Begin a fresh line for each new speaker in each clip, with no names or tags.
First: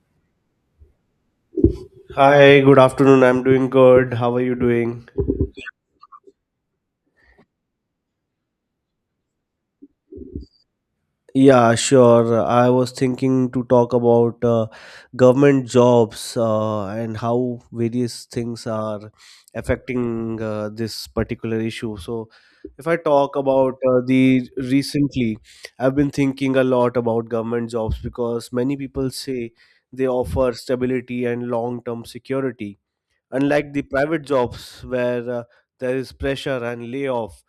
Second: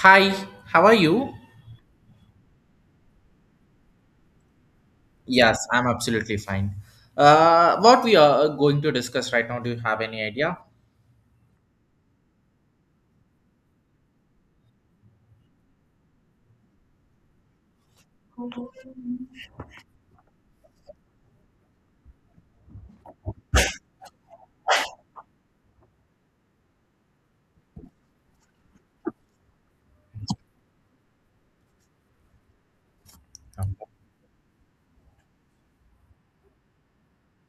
Hi, how are you?
Hi, good afternoon. I'm doing good. How are you doing?
Yes, I'm absolutely fine. What we are going to discuss right now, do you have any idea?
Yeah, sure. I was thinking to talk about government jobs and how various things are affecting this particular issue. So, if I talk about the recently, I've been thinking a lot about government jobs because many people say they offer stability and long term security. Unlike the private jobs where there is pressure and layoff.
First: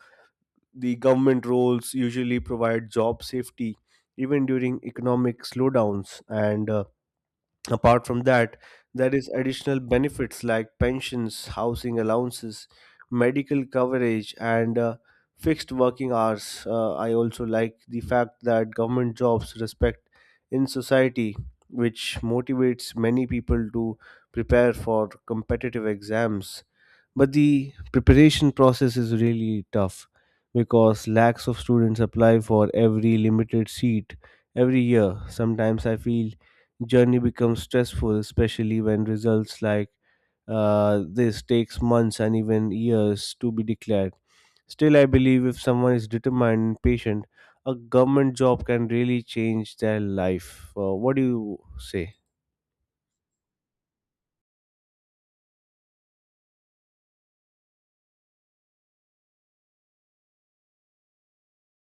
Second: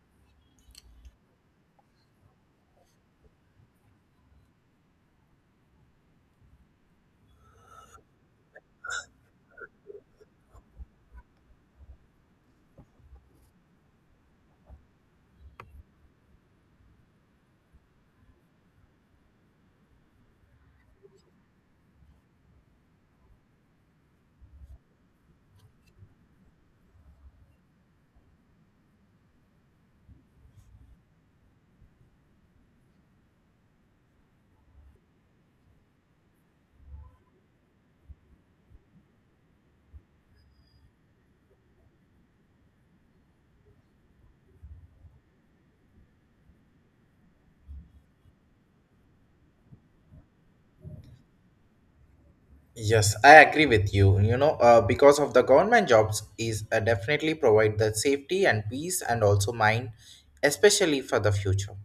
The government roles usually provide job safety even during economic slowdowns. And apart from that, there is additional benefits like pensions, housing allowances, medical coverage, and fixed working hours. I also like the fact that government jobs respect in society, which motivates many people to prepare for competitive exams, but the preparation process is really tough because lakhs of students apply for every limited seat every year. Sometimes I feel journey becomes stressful, especially when results like this takes months and even years to be declared. Still I believe if someone is determined and patient, a government job can really change their life. What do you say?
Yes, I agree with you. Because of the government jobs is definitely provide the safety and peace and also mind, especially for the future.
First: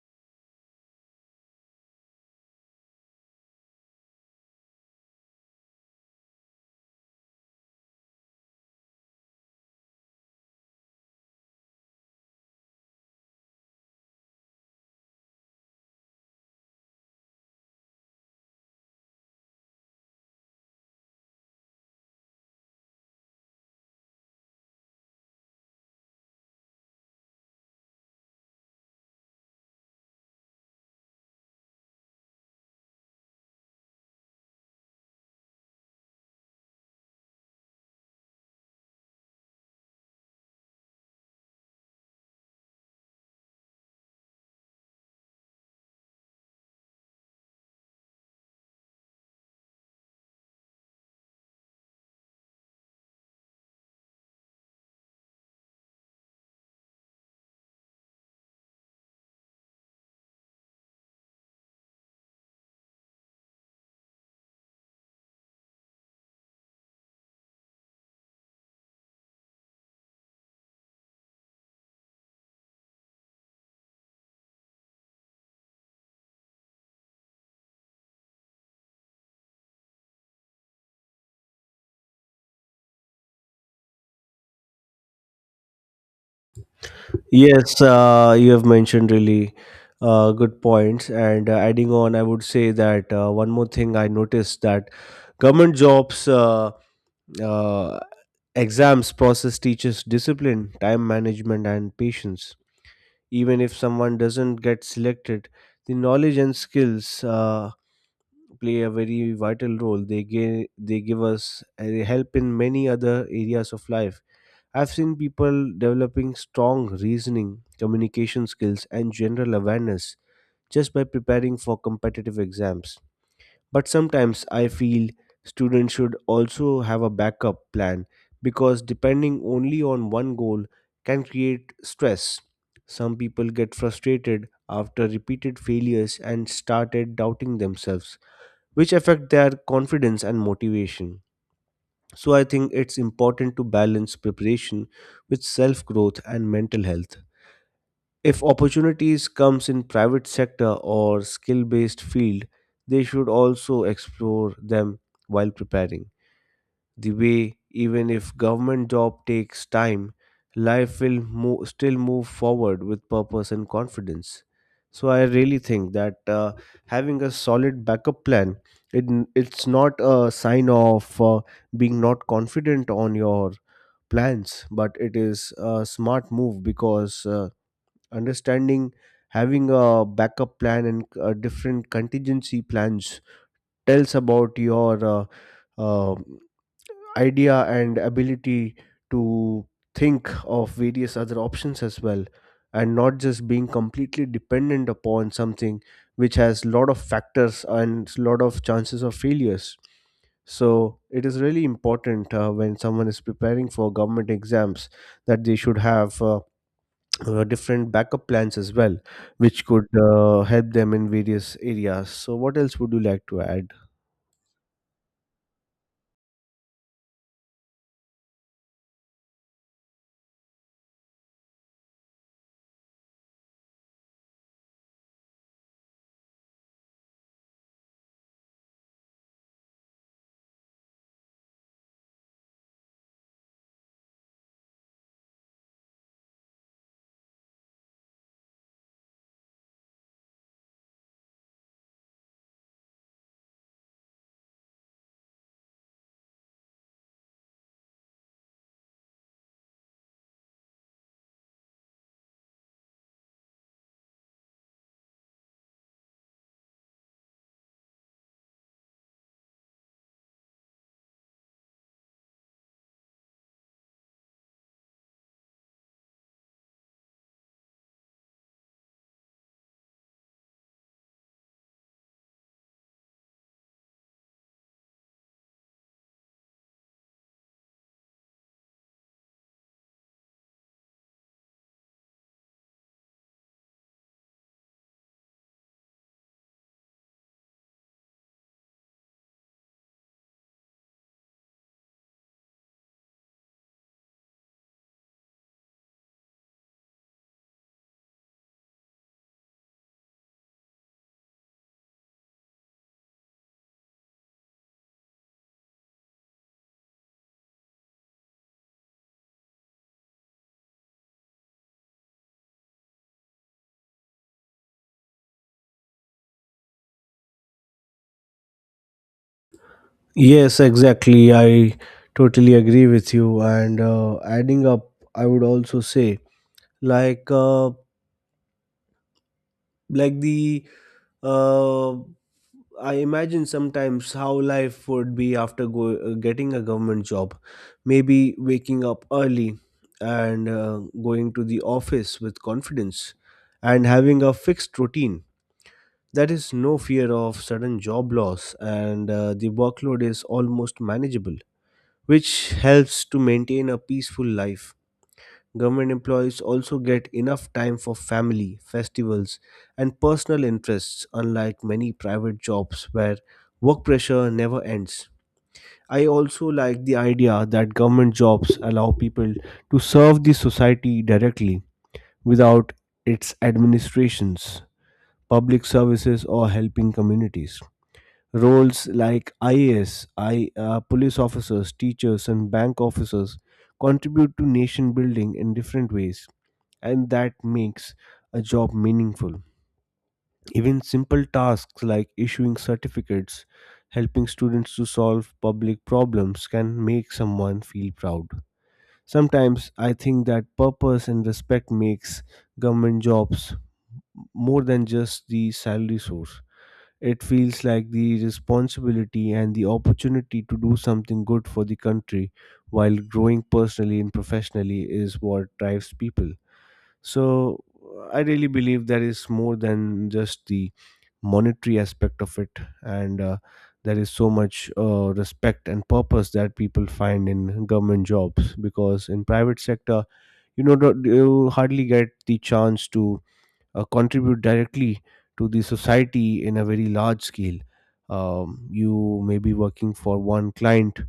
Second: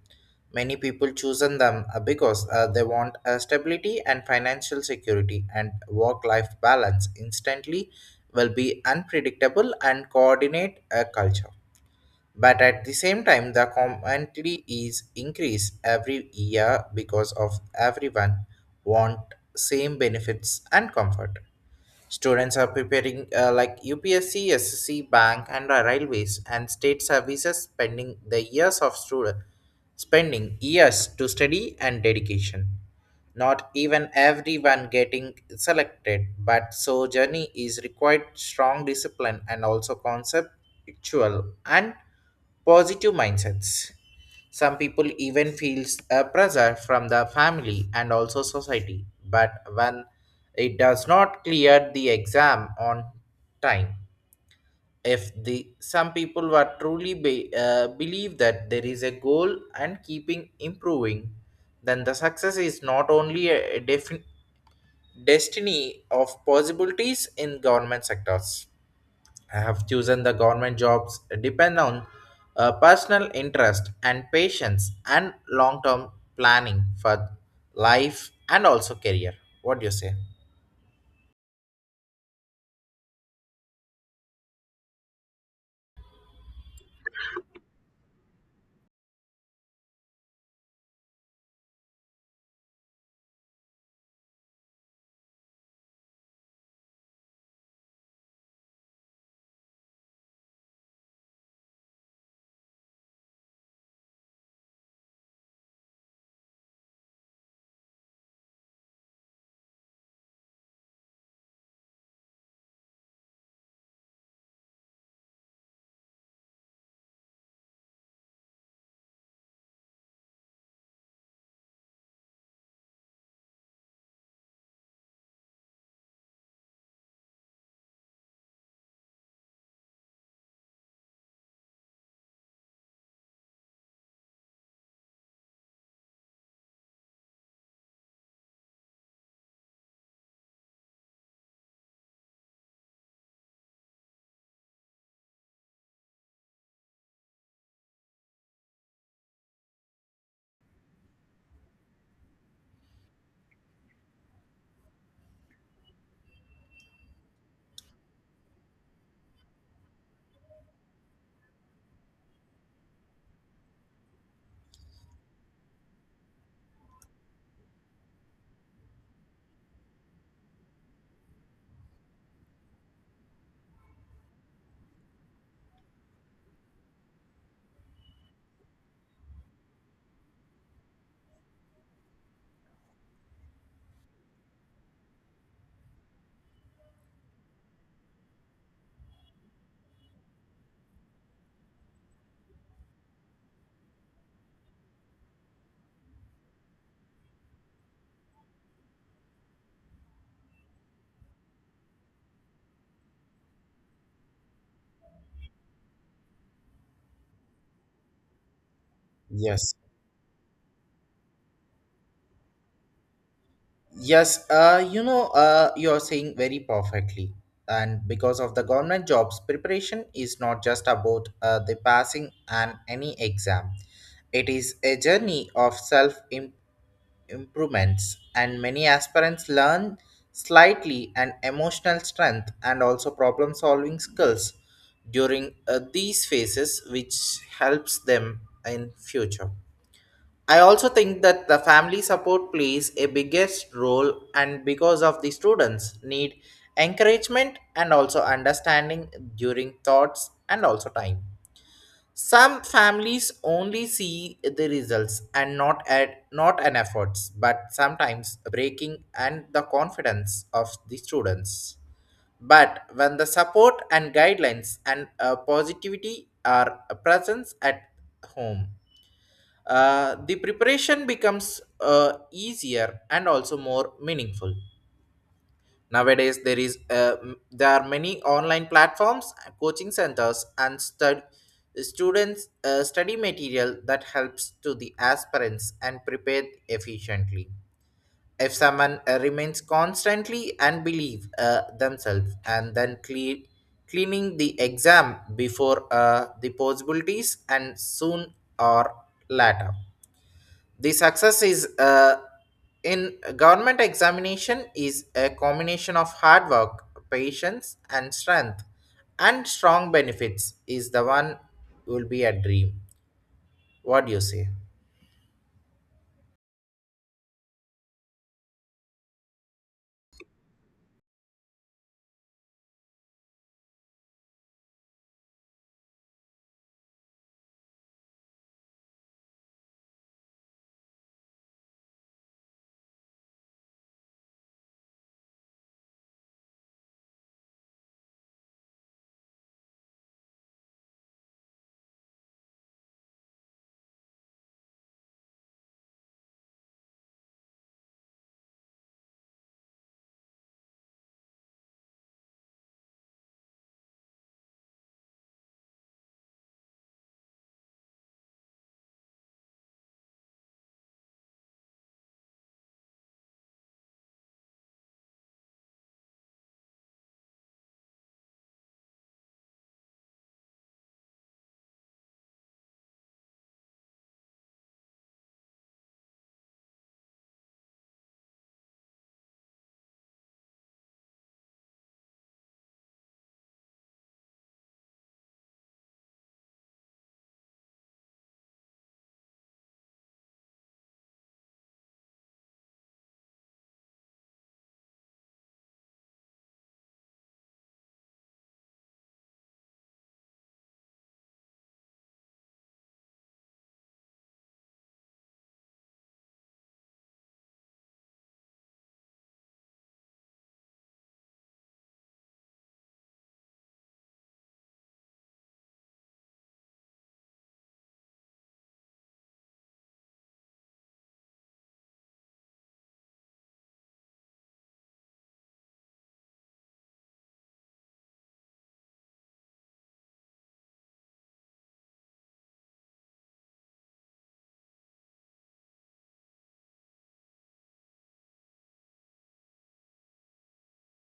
Many people chosen them because they want stability and financial security and work-life balance. Instantly, will be unpredictable and coordinate a culture. But at the same time, the commentary is increased every year because of everyone want same benefits and comfort. Students are preparing like UPSC, SSC, bank, and railways and state services, spending the years of student spending years to study and dedication. Not even everyone getting selected, but so journey is required strong discipline and also conceptual and positive mindsets. Some people even feels a pressure from the family and also society, but when it does not clear the exam on time, if the some people were truly be, believe that there is a goal and keeping improving, then the success is not only destiny of possibilities in government sectors. I have chosen the government jobs depend on personal interest and patience and long-term planning for life and also career. What do you say?
Yes, you have mentioned really good points. And adding on, I would say that one more thing I noticed that government jobs uh, exams process teaches discipline, time management, and patience. Even if someone doesn't get selected, the knowledge and skills play a very vital role. They give us help in many other areas of life. I've seen people developing strong reasoning, communication skills, and general awareness just by preparing for competitive exams. But sometimes I feel students should also have a backup plan because depending only on one goal can create stress. Some people get frustrated after repeated failures and started doubting themselves, which affect their confidence and motivation. So I think it's important to balance preparation with self-growth and mental health. If opportunities comes in private sector or skill-based field, they should also explore them while preparing the way. Even if government job takes time, life will still move forward with purpose and confidence. So I really think that having a solid backup plan, it's not a sign of being not confident on your plans, but it is a smart move because understanding, having a backup plan and different contingency plans, tells about your uh, idea and ability to think of various other options as well, and not just being completely dependent upon something which has lot of factors and lot of chances of failures. So it is really important when someone is preparing for government exams that they should have different backup plans as well, which
Yes.
could help them in various areas. So what else would you like to add?
Yes, you're saying very perfectly. And because of the government jobs, preparation is not just about the passing and any exam. It is a journey of self improvements, and many aspirants learn slightly and emotional strength and also problem solving skills during these phases which helps them in future. I also think that the family support plays a biggest role, and because of the students need encouragement and also understanding during thoughts and also time. Some families only see the results and not an efforts, but sometimes breaking and the confidence of the students. But when the support and guidelines and positivity are present at home, the preparation becomes easier and also more meaningful. Nowadays, there are many online platforms, coaching centers, and students study material that helps to the aspirants and prepare efficiently. If someone remains constantly and believe themselves, and then cleaning the exam before the possibilities and soon or later, the success is in government examination is a combination of hard work, patience and strength, and strong benefits is the one will be a dream. What do you say?
Yes, exactly. I totally agree with you. And adding up, I would also say, like, uh, like uh, I imagine sometimes how life would be after getting a government job. Maybe waking up early and going to the office with confidence and having a fixed routine. That is no fear of sudden job loss, and the workload is almost manageable, which helps to maintain a peaceful life. Government employees also get enough time for family, festivals, and personal interests, unlike many private jobs where work pressure never ends. I also like the idea that government jobs allow people to serve the society directly without its administrations, public services, or helping communities. Roles like IAS, police officers, teachers, and bank officers contribute to nation building in different ways, and that makes a job meaningful. Even simple tasks like issuing certificates, helping students to solve public problems, can make someone feel proud. Sometimes I think that purpose and respect makes government jobs more than just the salary source. It feels like the responsibility and the opportunity to do something good for the country while growing personally and professionally is what drives people. So, I really believe there is more than just the monetary aspect of it, and there is so much respect and purpose that people find in government jobs, because in private sector you know you hardly get the chance to contribute directly to the society in a very large scale. You may be working for one client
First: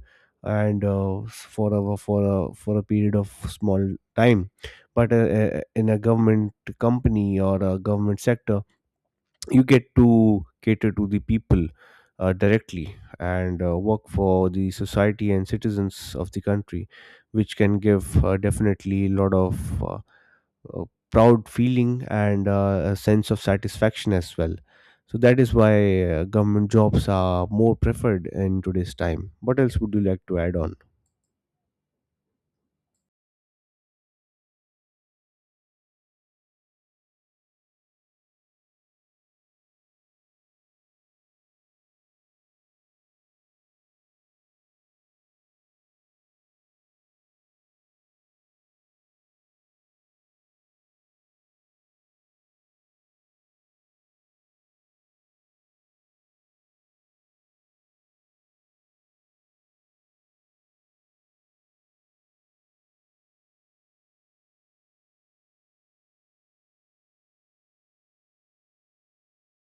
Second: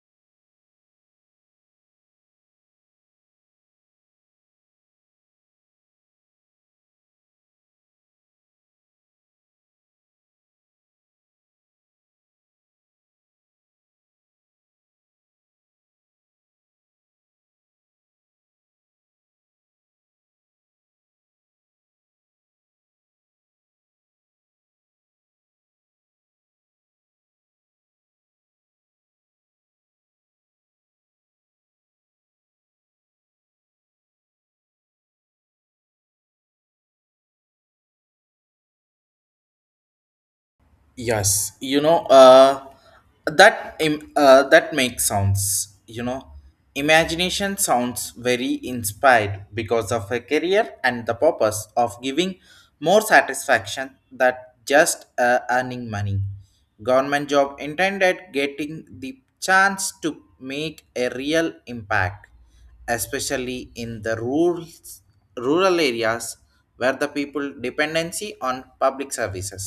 and for a period of small time, but in a government company or a government sector, you get to cater to the people directly and work for the society and citizens of the country, which can give definitely a lot of uh, proud feeling and a sense of satisfaction as well. So that is why government jobs are more preferred in today's time. What else would you like to add on?
Yes, you know, that makes sounds. You know, imagination sounds very inspired because of a career and the purpose of giving more satisfaction than just earning money. Government job intended getting the chance to make a real impact, especially in rural areas where the people dependency on public services,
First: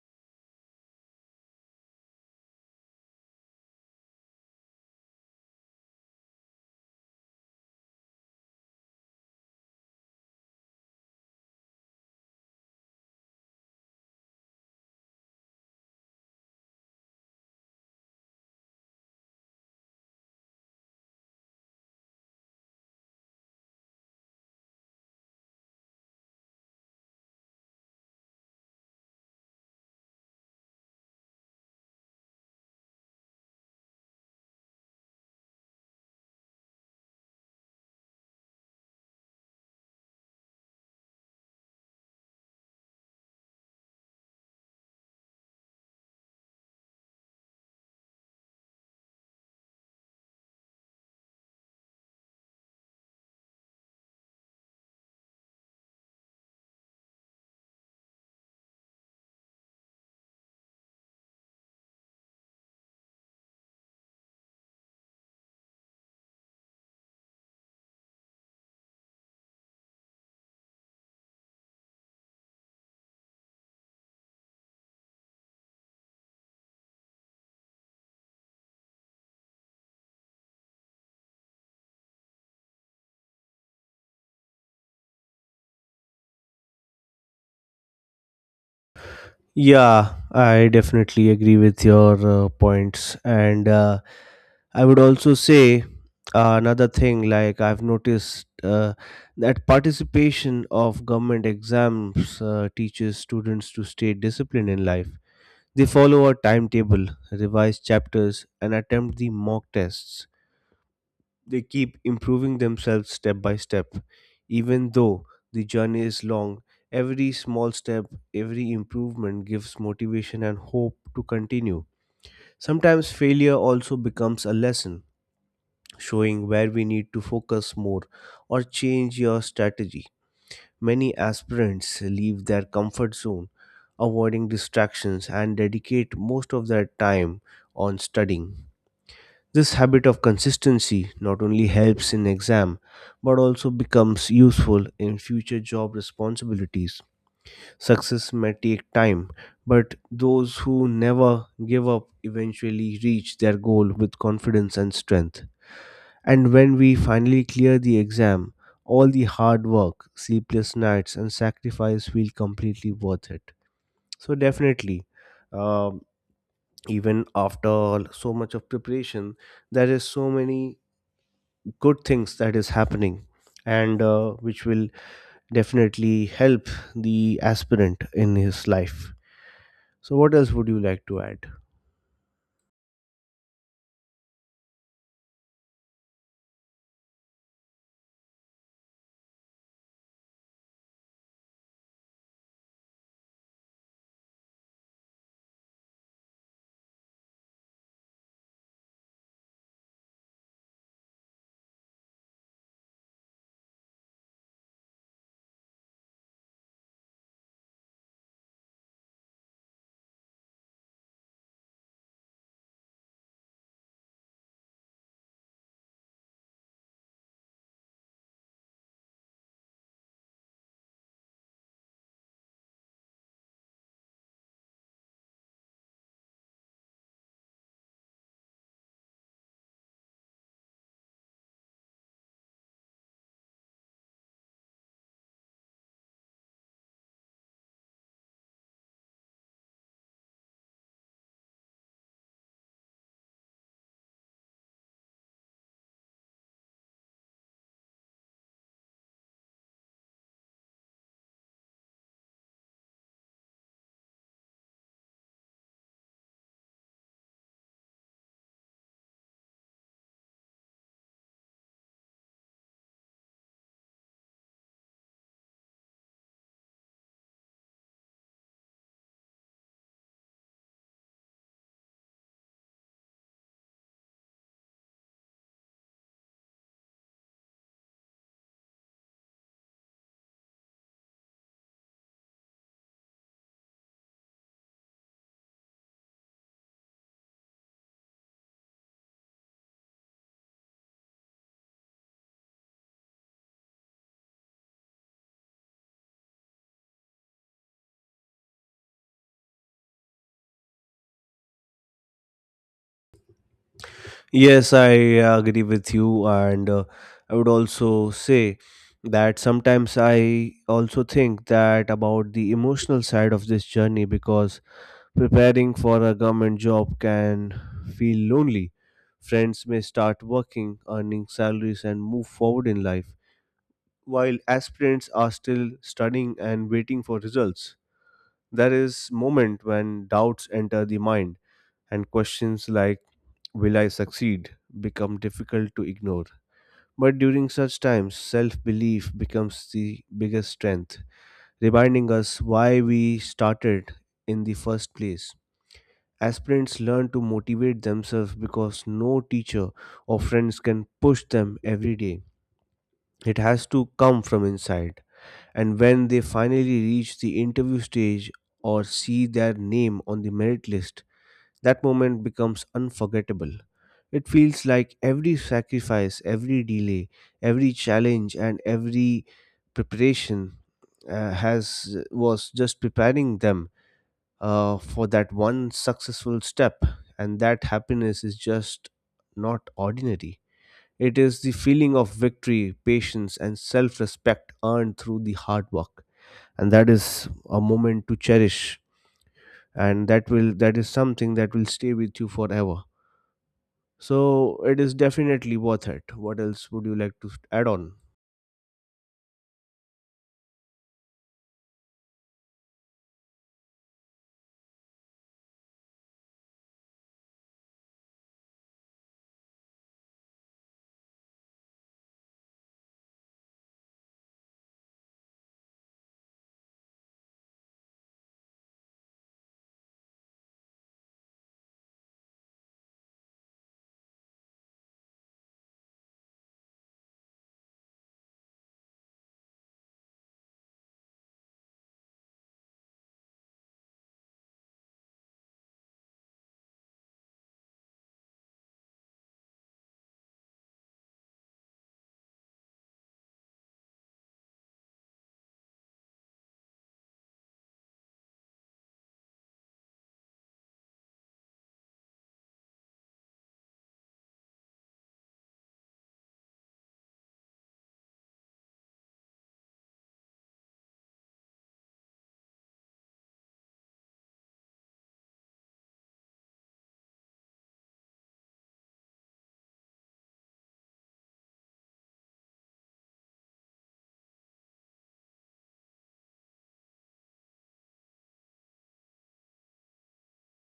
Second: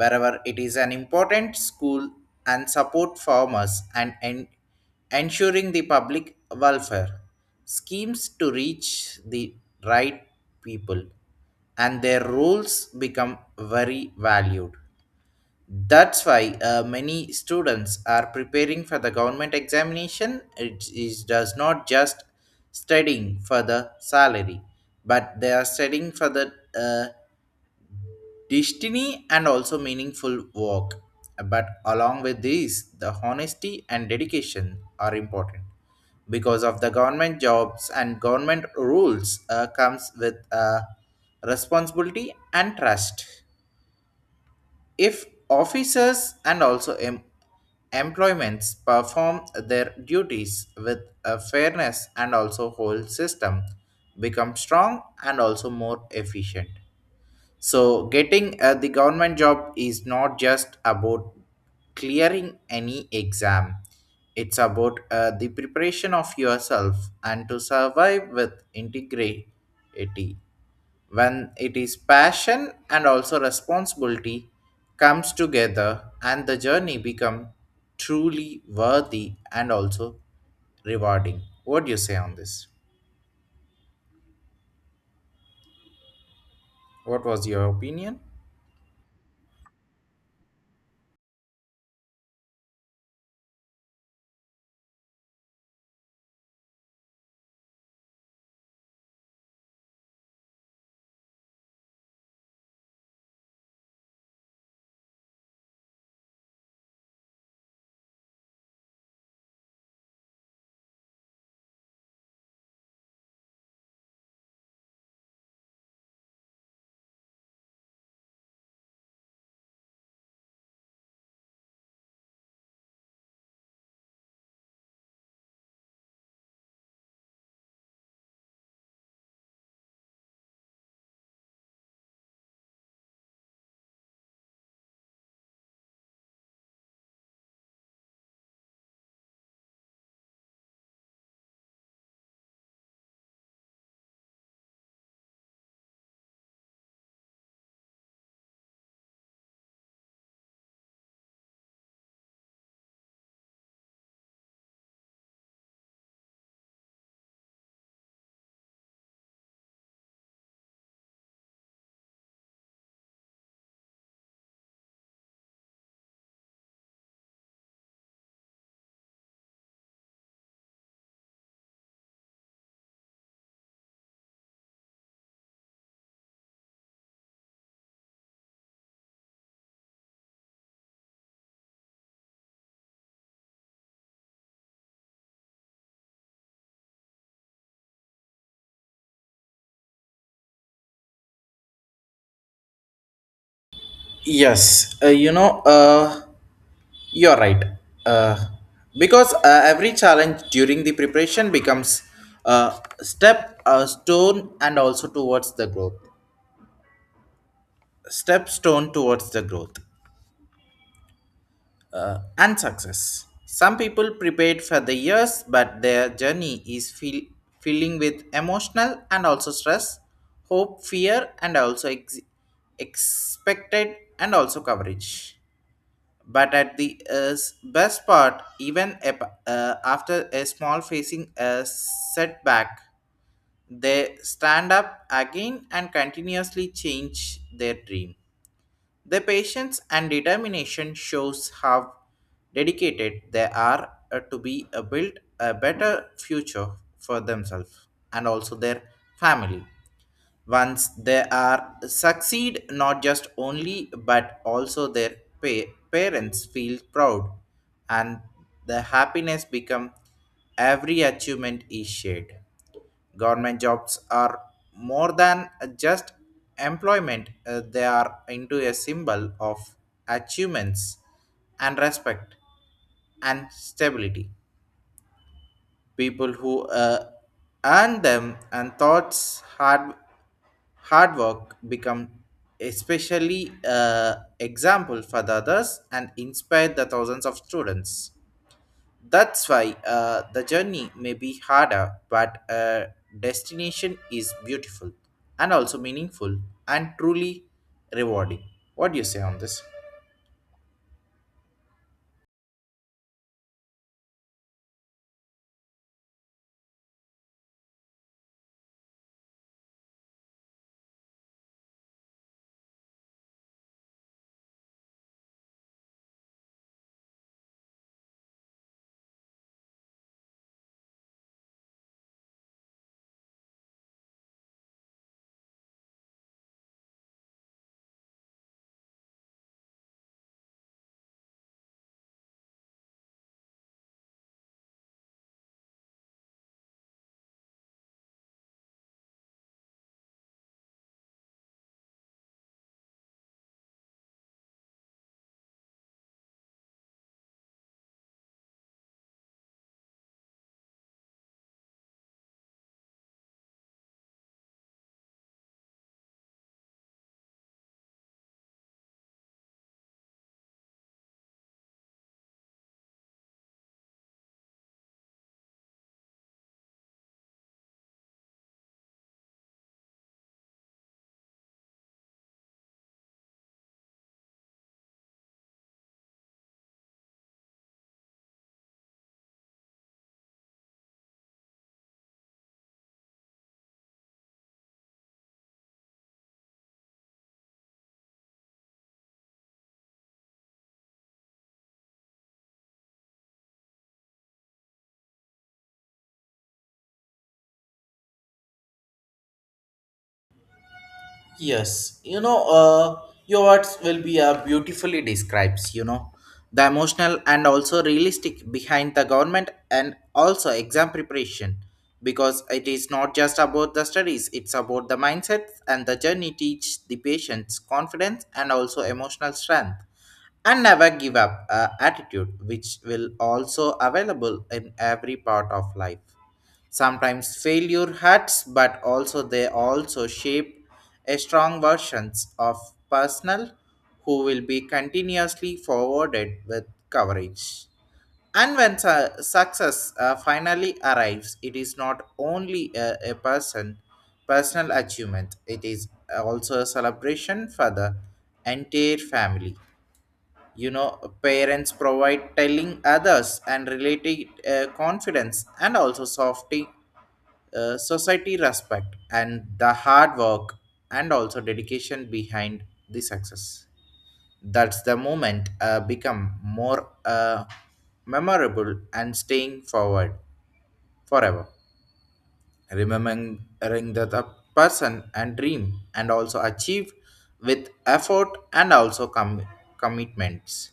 wherever it is an important school and support farmers, ensuring the public welfare schemes to reach the right people, and their roles become very valued. That's why many students are preparing for the government examination. It is does not just studying for the salary, but they are studying for the uh, destiny and also meaningful work. But along with this, the honesty and dedication are important because of the government jobs and government rules comes with responsibility and trust. If officers and also employments perform their duties with a fairness, and also whole system become strong and also more efficient. So getting the government job is not just about clearing any exam. It's about the preparation of yourself and to survive with integrity when it is passion and also responsibility comes together, and the journey become truly worthy and also rewarding. What do you say on this? What was your opinion?
Yeah, I definitely agree with your points, and I would also say another thing. Like I've noticed that participation of government exams teaches students to stay disciplined in life. They follow a timetable, revise chapters, and attempt the mock tests. They keep improving themselves step by step. Even though the journey is long, every small step, every improvement gives motivation and hope to continue. Sometimes failure also becomes a lesson, showing where we need to focus more or change your strategy. Many aspirants leave their comfort zone, avoiding distractions, and dedicate most of their time on studying. This habit of consistency not only helps in exam but also becomes useful in future job responsibilities. Success may take time, but those who never give up eventually reach their goal with confidence and strength. And when we finally clear the exam, all the hard work, sleepless nights, and sacrifice feel completely worth it. So, definitely, um, even after all so much of preparation, there is so many good things that is happening and which will definitely help the aspirant in his life. So, what else would you like to add?
yes uh, you know uh, you're right, uh, because every challenge during the preparation becomes a a stone and also towards the growth, step stone towards the growth and success. Some people prepared for the years, but their journey is filling with emotional and also stress, hope, fear, and also expected and also coverage. But at the best part, even after a small facing a setback, they stand up again and continuously change their dream. Their patience and determination shows how dedicated they are to be build a better future for themselves and also their family. Once they are succeed, not just only but also their parents feel proud, and the happiness become every achievement is shared. Government jobs are more than just employment, they are into a symbol of achievements and respect and stability. People who earn them and thoughts hard work become especially example for the others and inspire the thousands of students. That's why the journey may be harder, but destination is beautiful and also meaningful and truly rewarding. What do you say on this?
Yes, I agree with you, and I would also say that sometimes I also think that about the emotional side of this journey because preparing for a government job can feel lonely. Friends may start working, earning salaries, and move forward in life, while aspirants are still studying and waiting for results. There is moment when doubts enter the mind and questions like will I succeed become difficult to ignore. But during such times, self belief becomes the biggest strength, reminding us why we started in the first place. Aspirants learn to motivate themselves because no teacher or friends can push them every day. It has to come from inside. And when they finally reach the interview stage or see their name on the merit list, that moment becomes unforgettable. It feels like every sacrifice, every delay, every challenge, and every preparation has was just preparing them for that one successful step. And that happiness is just not ordinary. It is the feeling of victory, patience, and self respect earned through the hard work. And that is a moment to cherish. And that is something that will stay with you forever. So it is definitely worth it. What else would you like to add on?
Yes, you know, your words will be beautifully describes, you know, the emotional and also realistic behind the government and also exam preparation, because it is not just about the studies, it's about the mindset and the journey teach the patients confidence and also emotional strength and never give up attitude which will also available in every part of life. Sometimes failure hurts, but also they also shape a strong versions of personnel who will be continuously forwarded with coverage. And when success finally arrives, it is not only a personal achievement; it is also a celebration for the entire family. You know, parents provide telling others and related confidence and also softening, society respect and the hard work and also dedication behind the success. That's the moment become more memorable and staying forward forever, remembering that the person and dream and also achieve with effort and also commitments.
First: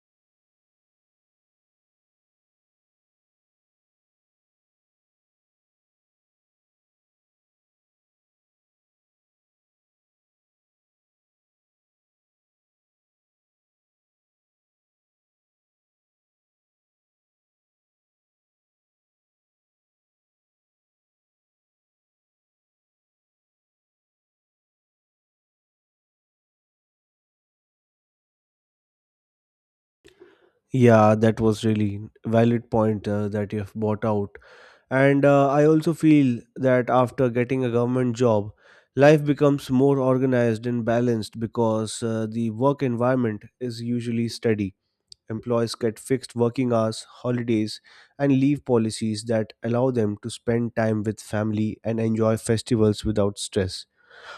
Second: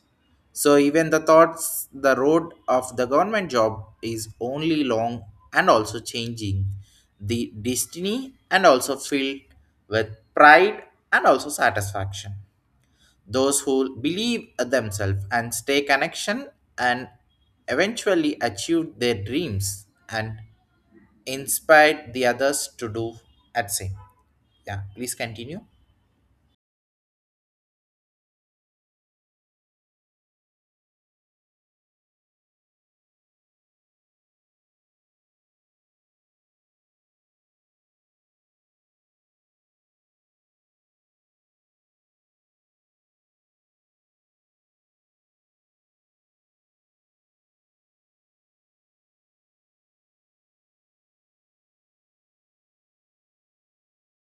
So even the thoughts the road of the government job is only long and also changing the destiny and also filled with pride and also satisfaction, those who believe themselves and stay connection and eventually achieve their dreams and inspired the others to do at same. Yeah, please continue.
Yeah, that was really valid point that you have brought out. And I also feel that after getting a government job, life becomes more organized and balanced because the work environment is usually steady. Employees get fixed working hours, holidays, and leave policies that allow them to spend time with family and enjoy festivals without stress.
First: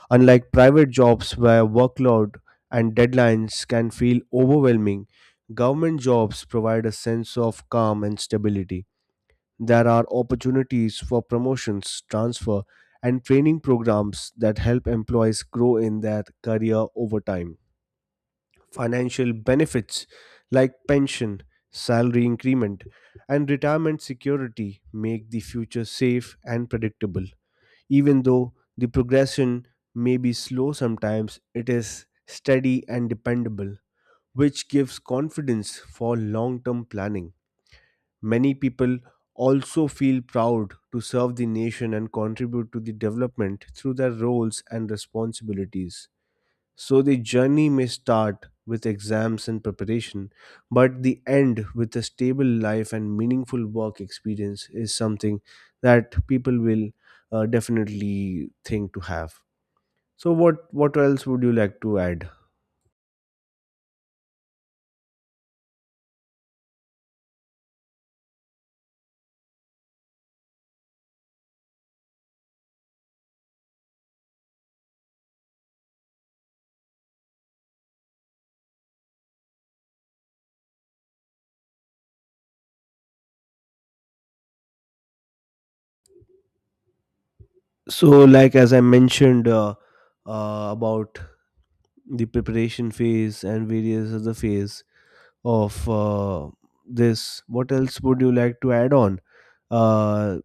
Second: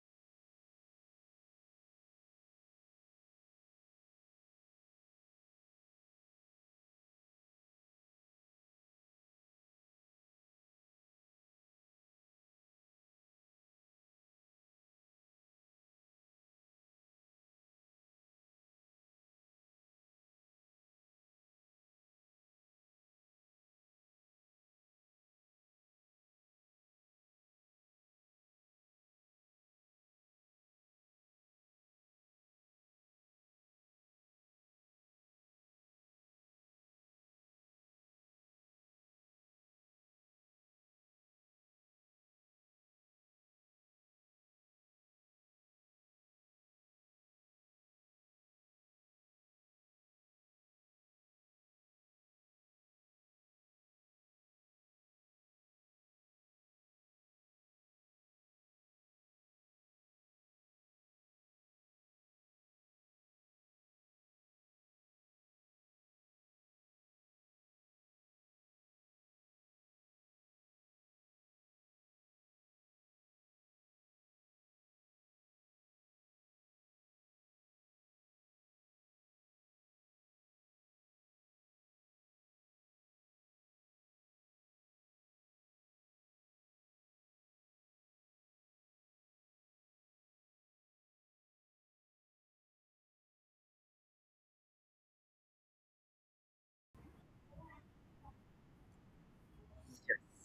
Unlike private jobs where workload and deadlines can feel overwhelming, government jobs provide a sense of calm and stability. There are opportunities for promotions, transfer, and training programs that help employees grow in their career over time. Financial benefits like pension, salary increment, and retirement security make the future safe and predictable. Even though the progression may be slow sometimes, it is steady and dependable, which gives confidence for long term planning. Many people also feel proud to serve the nation and contribute to the development through their roles and responsibilities. So the journey may start with exams and preparation, but the end with a stable life and meaningful work experience is something that people will definitely think to have. So what else would you like to add? So like as I mentioned about the preparation phase and various other phase of this, what else would you like to add on? Uh,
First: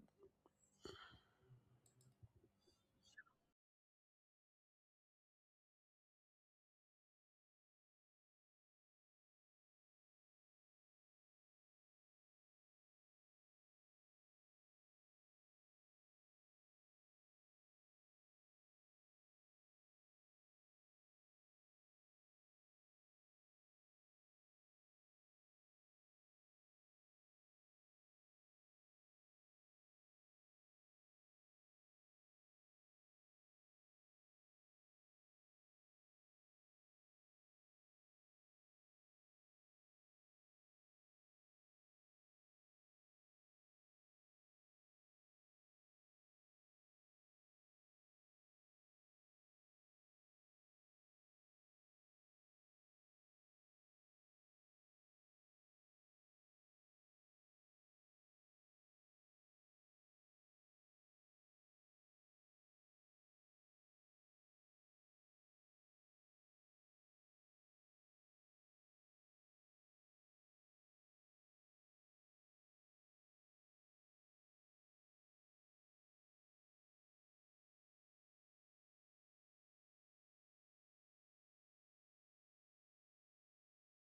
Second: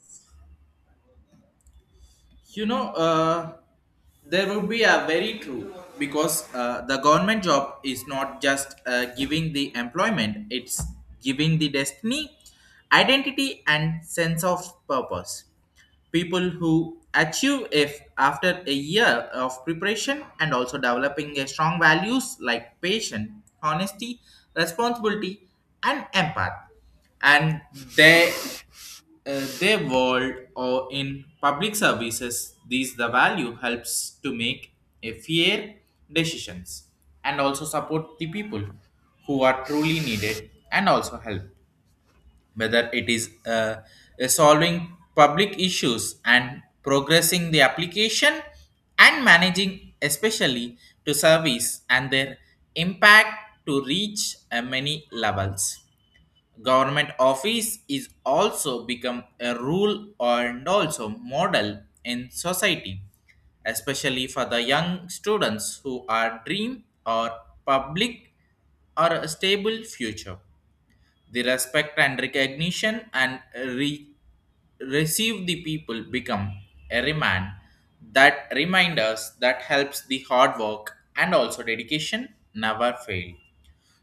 You know, there would be a very true, because the government job is not just giving the employment, it's giving the destiny, identity and sense of purpose. People who achieve if after a year of preparation and also developing a strong values like patience, honesty, responsibility and empath, and they their world or in public services, these the value helps to make a fair decisions and also support the people who are truly needed and also help, whether it is solving public issues and progressing the application and managing especially to service and their impact to reach many levels. Government office is also become a rule and also model in society, especially for the young students who are dream or public or a stable future. The respect and recognition and receive the people become a remand, that remind us that helps the hard work and also dedication never fail.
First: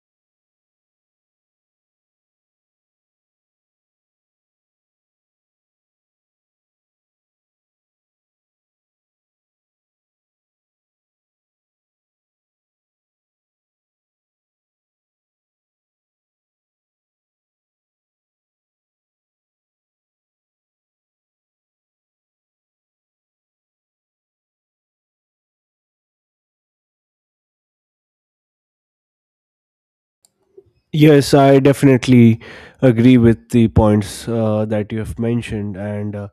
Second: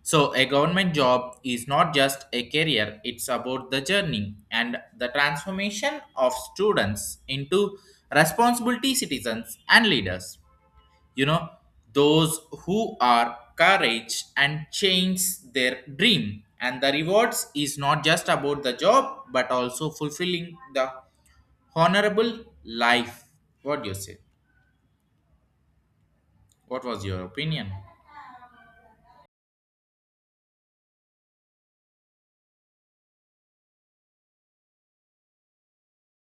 So a government job is not just a career, it's about the journey and the transformation of students into responsibility citizens and leaders. You know, those who are courage and change their dream, and the rewards is not just about the job but also fulfilling the honorable life. What do you say? What was your opinion?
Yes, I definitely agree with the points that you have mentioned. And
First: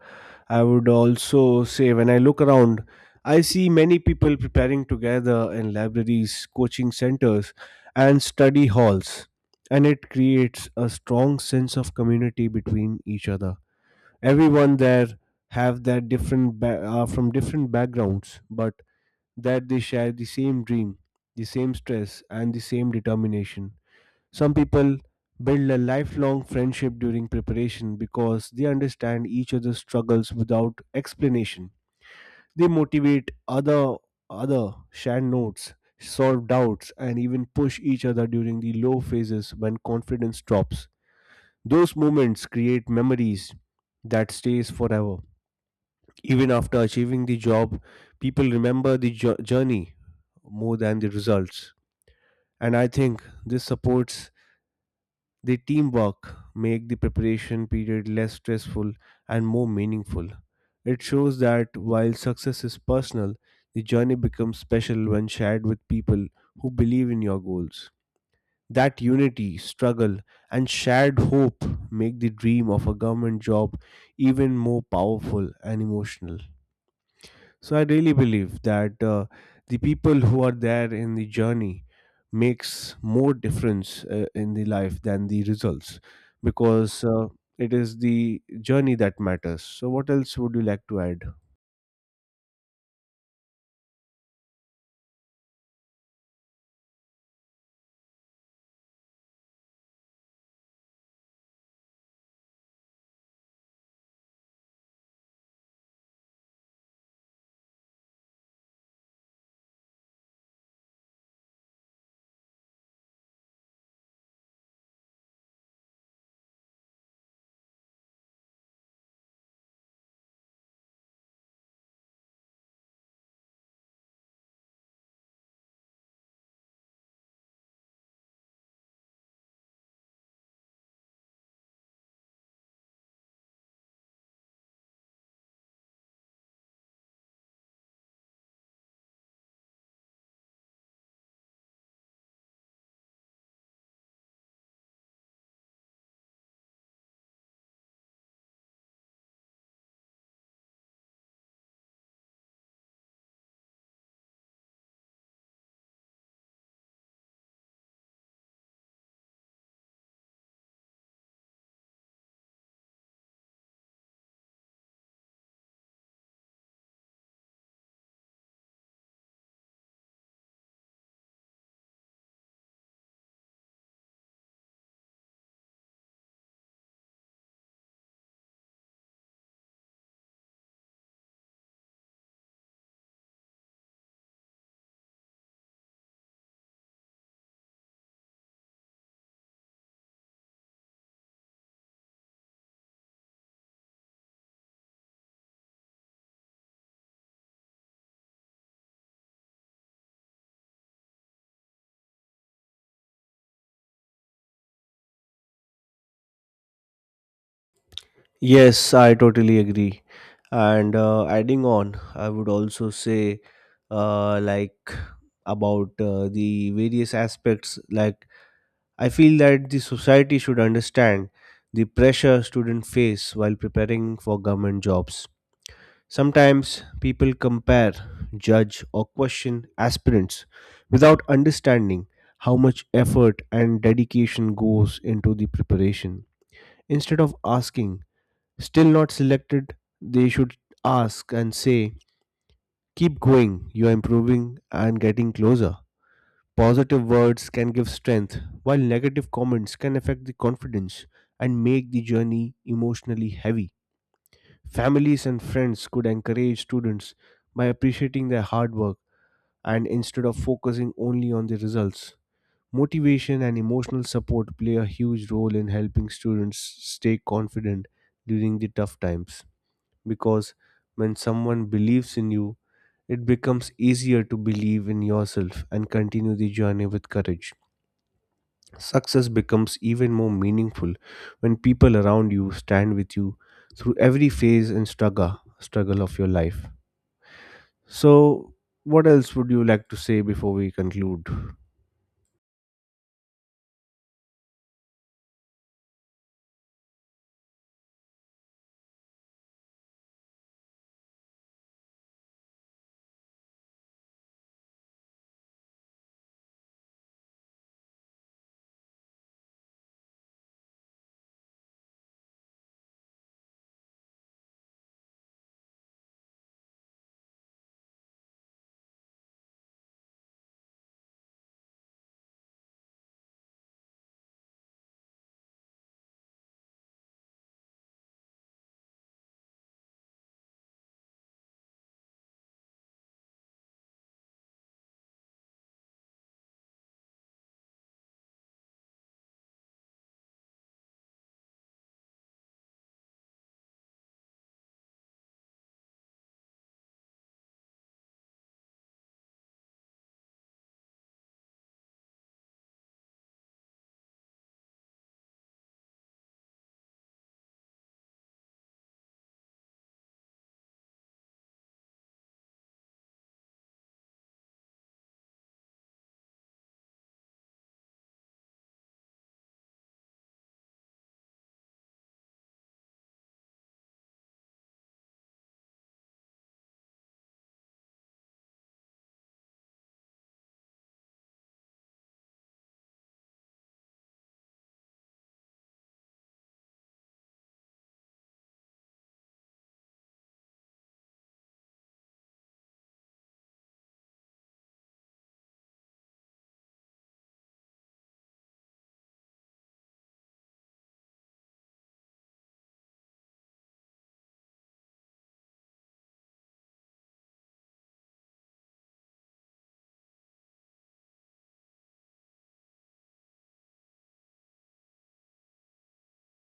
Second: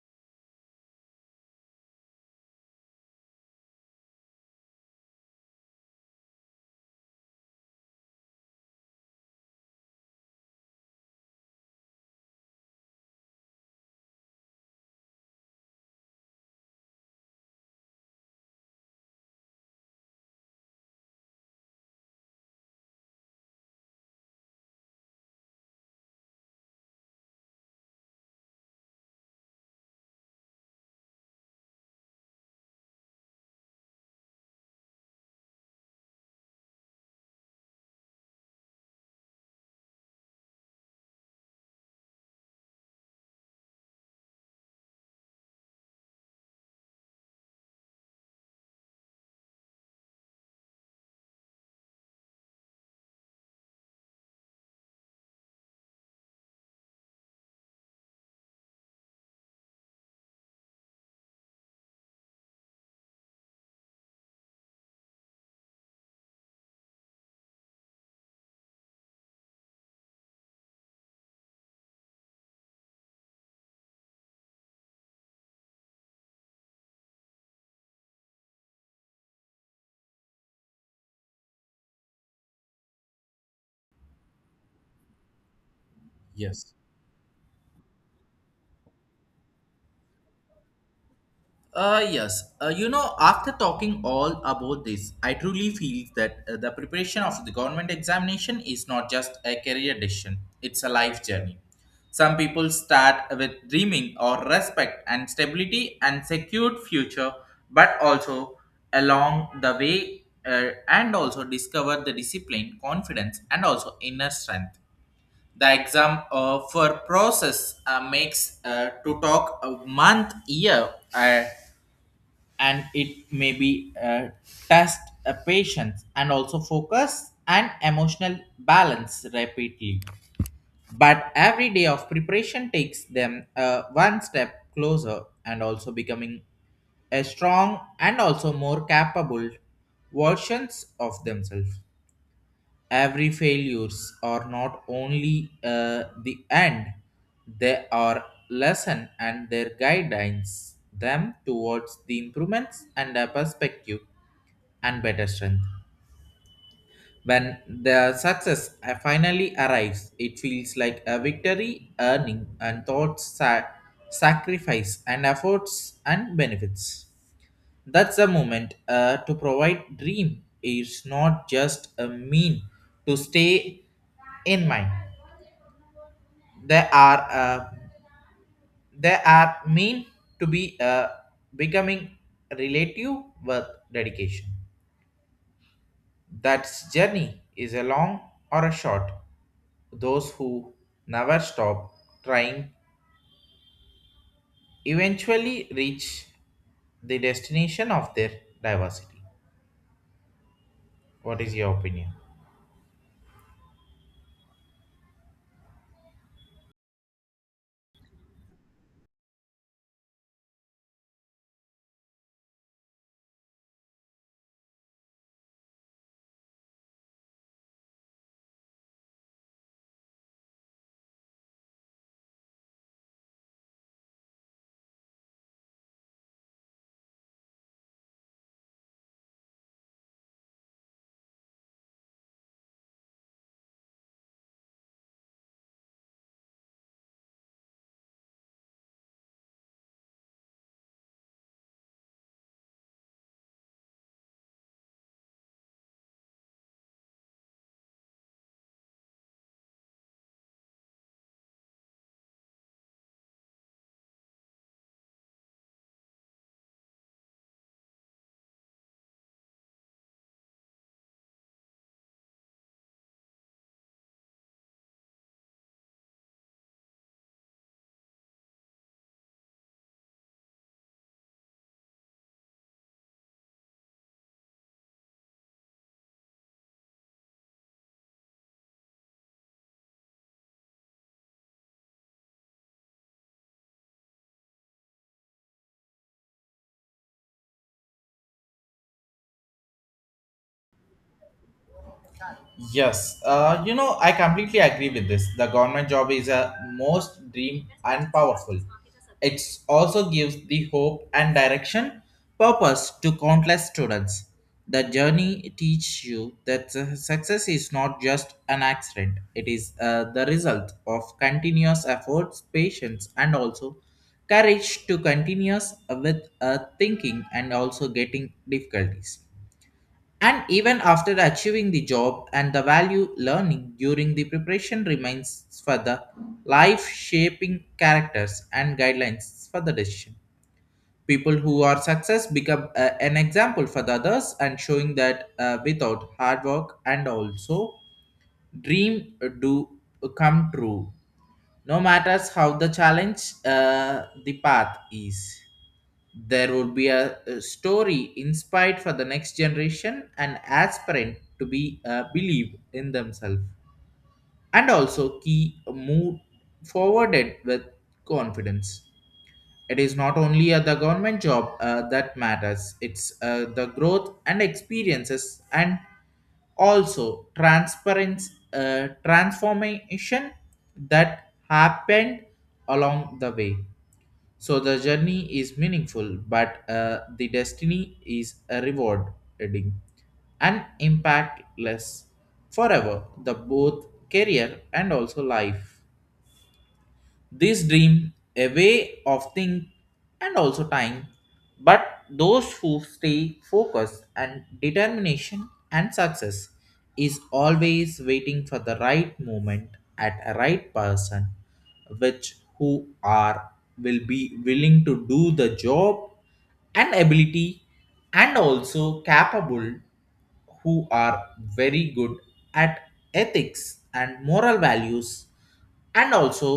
I would also say, when I look around, I see many people preparing together in libraries, coaching centers, and study halls. And it creates a strong sense of community between each other. Everyone there have their different from different backgrounds, but that they share the same dream, the same stress, and the same determination. Some people build a lifelong friendship during preparation because they understand each other's struggles without explanation. They motivate other, share notes, solve doubts and even push each other during the low phases when confidence drops. Those moments create memories that stays forever. Even after achieving the job, people remember the journey more than the results. And I think this supports. The teamwork make the preparation period less stressful and more meaningful. It shows that while success is personal, the journey becomes special when shared with people who believe in your goals. That unity, struggle, and shared hope make the dream of a government job even more powerful and emotional. So I really believe that the people who are there in the journey makes more difference in the life than the results,
Yes.
because it is the journey that matters. So what else would you like to add?
Yes. You know, after talking all about this, I truly feel that the preparation of the government examination is not just a career decision, it's a life journey. Some people start with dreaming or respect and stability and secured future, but also along the way, and also discover the discipline, confidence, and also inner strength. The exam for process makes to talk a month, year. And it may be test a patience and also focus and emotional balance rapidly, but every day of preparation takes them one step closer and also becoming a strong and also more capable versions of themselves. Every failures are not only the end, they are lesson and their guidance them towards the improvements and a perspective and better strength. When the success finally arrives, it feels like a victory earning and thoughts sacrifice and efforts and benefits. That's a moment to provide dream is not just a mean to stay in mind. They are they are mean to be becoming relative with dedication. That journey is a long or a short, those who never stop trying eventually reach the destination of their diversity. What is your opinion?
Yes, I totally agree. And adding on, I would also say uh, like about the various aspects like I feel that the society should understand the pressure students face while preparing for government jobs. Sometimes people compare, judge, or question aspirants without understanding how much effort and dedication goes into the preparation. Instead of asking, still not selected, they should ask and say, keep going, you are improving and getting closer. Positive words can give strength, while negative comments can affect the confidence and make the journey emotionally heavy. Families and friends could encourage students by appreciating their hard work and instead of focusing only on the results. Motivation and emotional support play a huge role in helping students stay confident during the tough times, because when someone believes in you, it becomes easier to believe in yourself and continue the journey with courage. Success becomes even more meaningful when people around you stand with you through every phase and struggle of your life. So, what else would you like to say before we conclude?
Yes, you know, I completely agree with this. The government job is a most dream and powerful. It also gives the hope and direction, purpose to countless students. The journey teaches you that success is not just an accident; it is the result of continuous efforts, patience, and also courage to continuous with thinking and also getting difficulties. And even after achieving the job and the value learning during the preparation remains for the life shaping characters and guidelines for the decision. People who are success become an example for the others, and showing that without hard work and also dream do come true, no matters how the challenge the path is. There would be a story inspired for the next generation and aspirant to be believe in themselves and also key move forwarded with confidence. It is not only the government job that matters, it's the growth and experiences and also transparency, transformation that happened along the way. So the journey is meaningful, but the destiny is a rewarding and impactless forever. The both career and also life. This dream a way of think and also time, but those who stay focused and determination and success is always waiting for the right moment at a right person, which who are will be willing to do the job and ability and also capable who are very good at ethics and moral values, and also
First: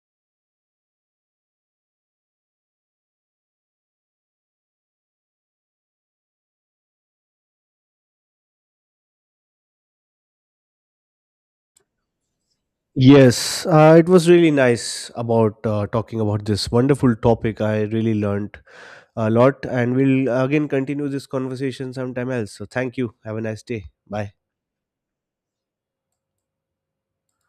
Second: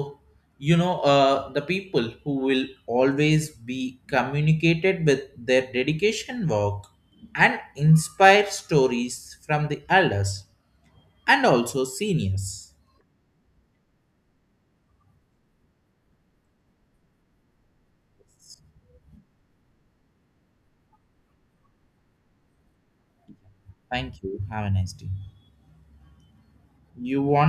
you know, the people who will always be communicated with their dedication work and inspire stories from the elders and also seniors.
Yes, it was really nice about talking about this wonderful topic. I really learned a lot, and we'll again continue this conversation sometime else. So, thank you. Have a nice day.
Thank
Bye.
you, have a nice day. You want